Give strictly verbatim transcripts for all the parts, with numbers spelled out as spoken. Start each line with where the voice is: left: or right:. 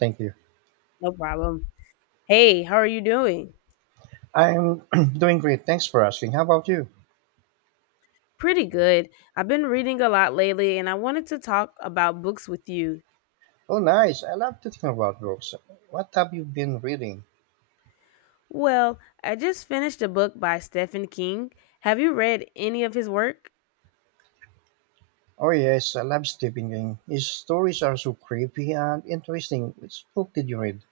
right: Thank you.
left: No problem. Hey, how are you doing?
right: I'm doing great. Thanks for asking. How about you?
left: Pretty good. I've been reading a lot lately and I wanted to talk about books with you.
right: Oh, nice. I love to think about books. What have you been reading?
left: Well, I just finished a book by Stephen King. Have you read any of his work?
right: Oh, yes. I love Stephen King. His stories are so creepy and interesting. Which book did you read?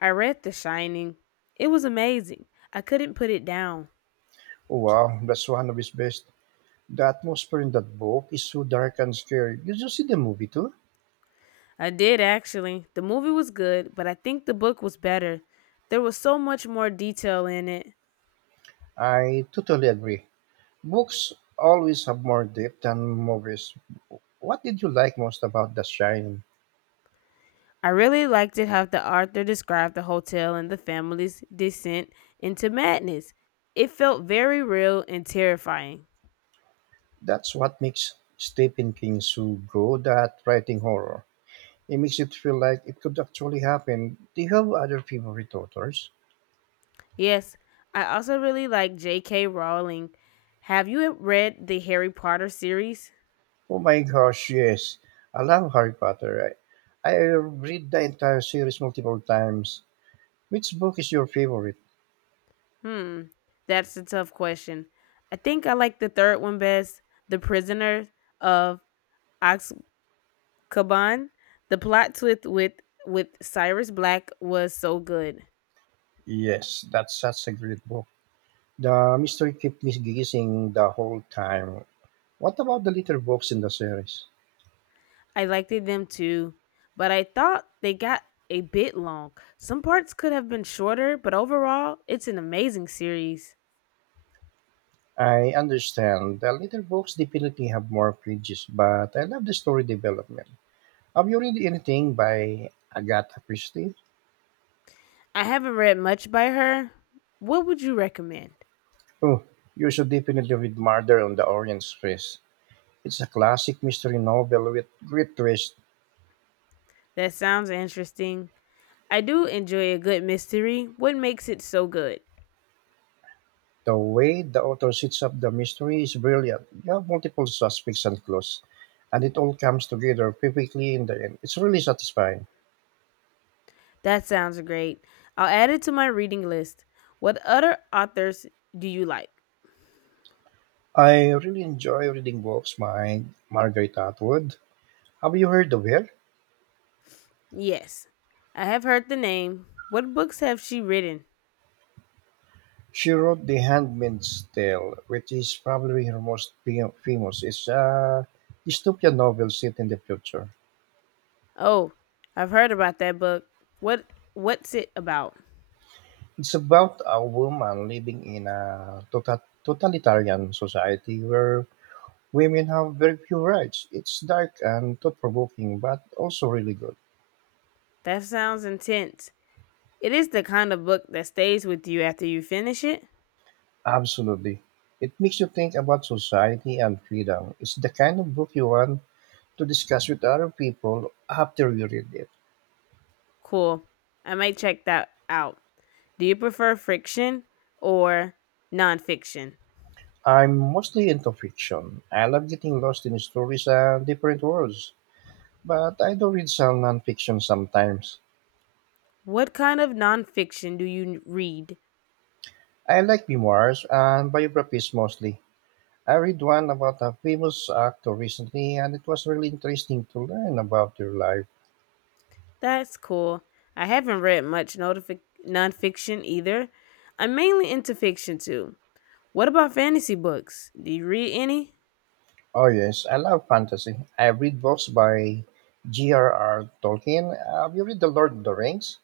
left: I read The Shining. It was amazing. I couldn't put it down.
right: Oh, wow. That's one of his best. The atmosphere in that book is so dark and scary. Did you see the movie too?
left: I did actually. The movie was good, but I think the book was better. There was so much more detail in it.
right: I totally agree. Books always have more depth than movies. What did you like most about The Shining?
left: I really liked it how the author described the hotel and the family's descent into madness. It felt very real and terrifying.
right: That's what makes Stephen King so good at writing horror. It makes it feel like it could actually happen. Do you have other favorite authors?
left: Yes, I also really like J K. Rowling. Have you read the Harry Potter series?
right: Oh my gosh, yes. I love Harry Potter. I, I read the entire series multiple times. Which book is your favorite?
left: Hmm, that's a tough question. I think I like the third one best, The Prisoner of Azkaban. The plot twist with with Cyrus Black was so good.
right: Yes, that's such a great book. The mystery kept me guessing the whole time. What about the little books in the series?
left: I liked them too, but I thought they got a bit long. Some parts could have been shorter, but overall, it's an amazing series.
right: I understand the little books definitely have more pages, but I love the story development. Have you read anything by Agatha Christie?
left: I haven't read much by her. What would you recommend?
right: Oh, you should definitely read Murder on the Orient Express. It's a classic mystery novel with great twist.
left: That sounds interesting. I do enjoy a good mystery. What makes it so good?
right: The way the author sets up the mystery is brilliant. You have multiple suspects and clues, and it all comes together perfectly in the end. It's really satisfying.
left: That sounds great. I'll add it to my reading list. What other authors do you like?
right: I really enjoy reading books by Margaret Atwood. Have you heard of her?
left: Yes, I have heard the name. What books have she written?
right: She wrote "The Handmaid's Tale", which is probably her most fa- famous. It's a dystopian novel set in the future.
left: Oh, I've heard about that book. What what's it about?
right: It's about a woman living in a tota- totalitarian society where women have very few rights. It's dark and thought provoking, but also really good.
left: That sounds intense. It is the kind of book that stays with you after you finish it?
right: Absolutely. It makes you think about society and freedom. It's the kind of book you want to discuss with other people after you read it.
left: Cool. I might check that out. Do you prefer fiction or nonfiction?
right: I'm mostly into fiction. I love getting lost in stories and different worlds, but I do read some nonfiction sometimes.
left: What kind of nonfiction do you read?
right: I like memoirs and biographies mostly. I read one about a famous actor recently, and it was really interesting to learn about their life.
left: That's cool. I haven't read much notifi- nonfiction either. I'm mainly into fiction too. What about fantasy books? Do you read any?
right: Oh, yes, I love fantasy. I read books by G R R. Tolkien. Have you read The Lord of the Rings?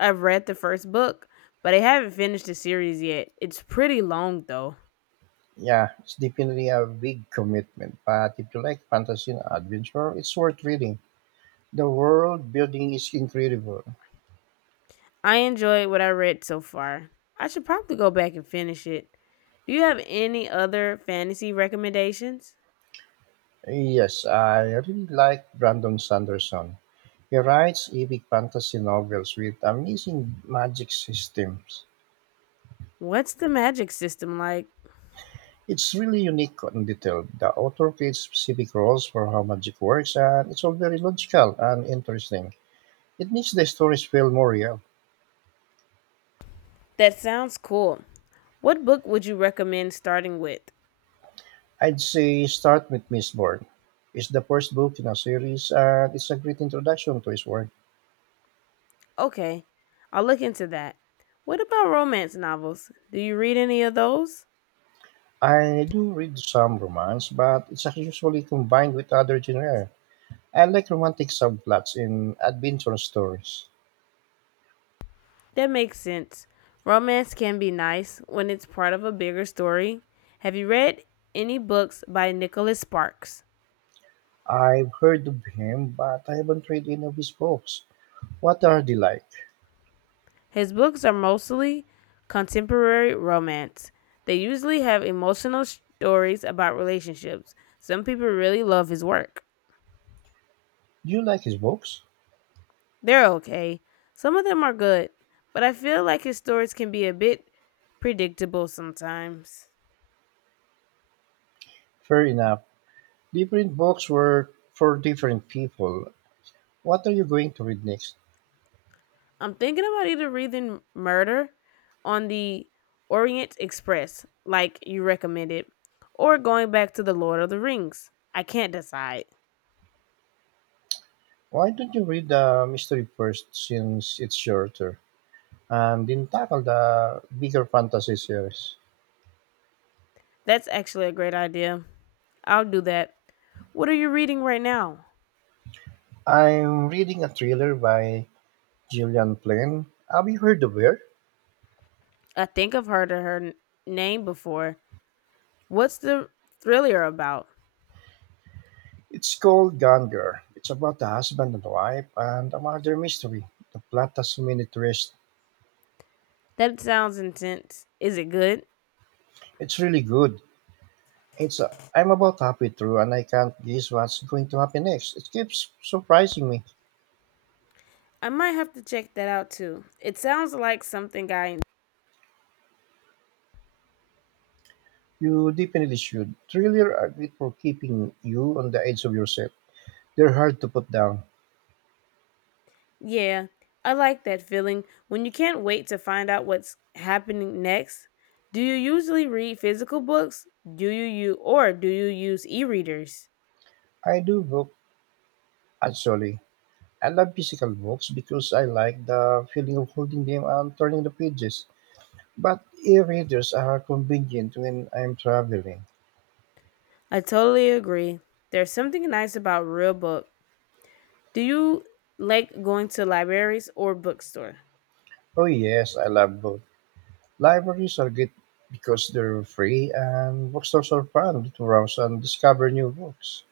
left: I've read the first book, but I haven't finished the series yet. It's pretty long though.
right: Yeah, it's definitely a big commitment, but if you like fantasy and adventure, it's worth reading. The world building is incredible.
left: I enjoyed what I read so far. I should probably go back and finish it. Do you have any other fantasy recommendations?
right: Yes, I really like Brandon Sanderson. He writes epic fantasy novels with amazing magic systems.
left: What's the magic system like?
right: It's really unique and detailed. The author creates specific rules for how magic works, and it's all very logical and interesting. It makes the stories feel more real.
left: That sounds cool. What book would you recommend starting with?
right: I'd say start with Mistborn. It's the first book in a series, and it's a great introduction to his work.
left: Okay, I'll look into that. What about romance novels? Do you read any of those?
right: I do read some romance, but it's usually combined with other genres. I like romantic subplots in adventure stories.
left: That makes sense. Romance can be nice when it's part of a bigger story. Have you read any books by Nicholas Sparks?
right: I've heard of him, but I haven't read any of his books. What are they like?
left: His books are mostly contemporary romance. They usually have emotional stories about relationships. Some people really love his work.
right: Do you like his books?
left: They're okay. Some of them are good, but I feel like his stories can be a bit predictable sometimes.
right: Fair enough. Different books were for different people. What are you going to read next?
left: I'm thinking about either reading Murder on the Orient Express, like you recommended, or going back to The Lord of the Rings. I can't decide.
right: Why don't you read the mystery first since it's shorter? And then tackle the bigger fantasy series.
left: That's actually a great idea. I'll do that. What are you reading right now?
right: I'm reading a thriller by Gillian Flynn. Have you heard of her?
left: I think I've heard of her name before. What's the thriller about?
right: It's called Gone Girl. It's about a husband and wife and a murder mystery. The plot has so many twists.
left: That sounds intense. Is it good?
right: It's really good. It's uh, I'm about halfway through and I can't guess what's going to happen next. It keeps surprising me.
left: I might have to check that out too. It sounds like something I.
right: You definitely should. Thriller are great for keeping you on the edge of your seat. They're hard to put down.
left: Yeah, I like that feeling when you can't wait to find out what's happening next. Do you usually read physical books? Do you you or do you use e-readers?
right: I do book actually. I love physical books because I like the feeling of holding them and turning the pages. But e-readers are convenient when I'm traveling.
left: I totally agree. There's something nice about real book. Do you like going to libraries or bookstore?
right: Oh yes, I love both. Libraries are good because they're free and bookstores are fun to browse and discover new books.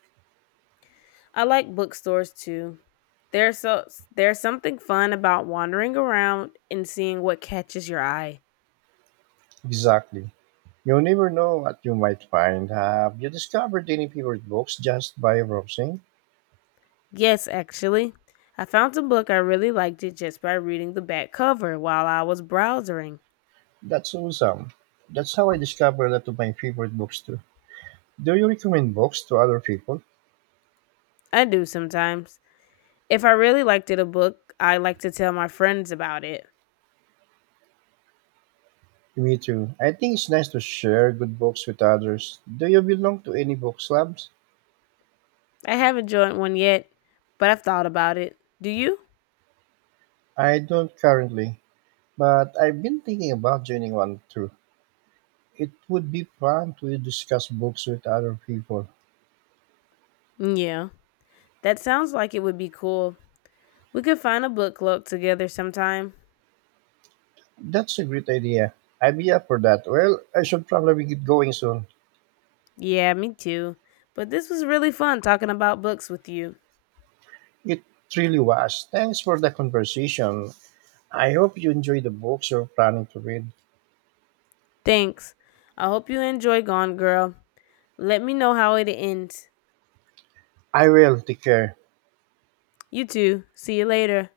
left: I like bookstores too. There's so there's something fun about wandering around and seeing what catches your eye.
right: Exactly. You'll never know what you might find. Have you discovered any favorite books just by browsing?
left: Yes, actually. I found a book I really liked it just by reading the back cover while I was browsing.
right: That's awesome. That's how I discovered a lot of my favorite books too. Do you recommend books to other people?
left: I do sometimes. If I really liked it a book, I like to tell my friends about it.
right: Me too. I think it's nice to share good books with others. Do you belong to any book clubs?
left: I haven't joined one yet, but I've thought about it. Do you?
right: I don't currently, but I've been thinking about joining one too. It would be fun to discuss books with other people.
left: Yeah. That sounds like it would be cool. We could find a book club together sometime.
right: That's a great idea. I'd be up for that. Well, I should probably get going soon.
left: Yeah, me too. But this was really fun talking about books with you.
right: It really was. Thanks for the conversation. I hope you enjoy the books you're planning to read.
left: Thanks. I hope you enjoy Gone Girl. Let me know how it ends.
right: I will. Take care.
left: You too. See you later.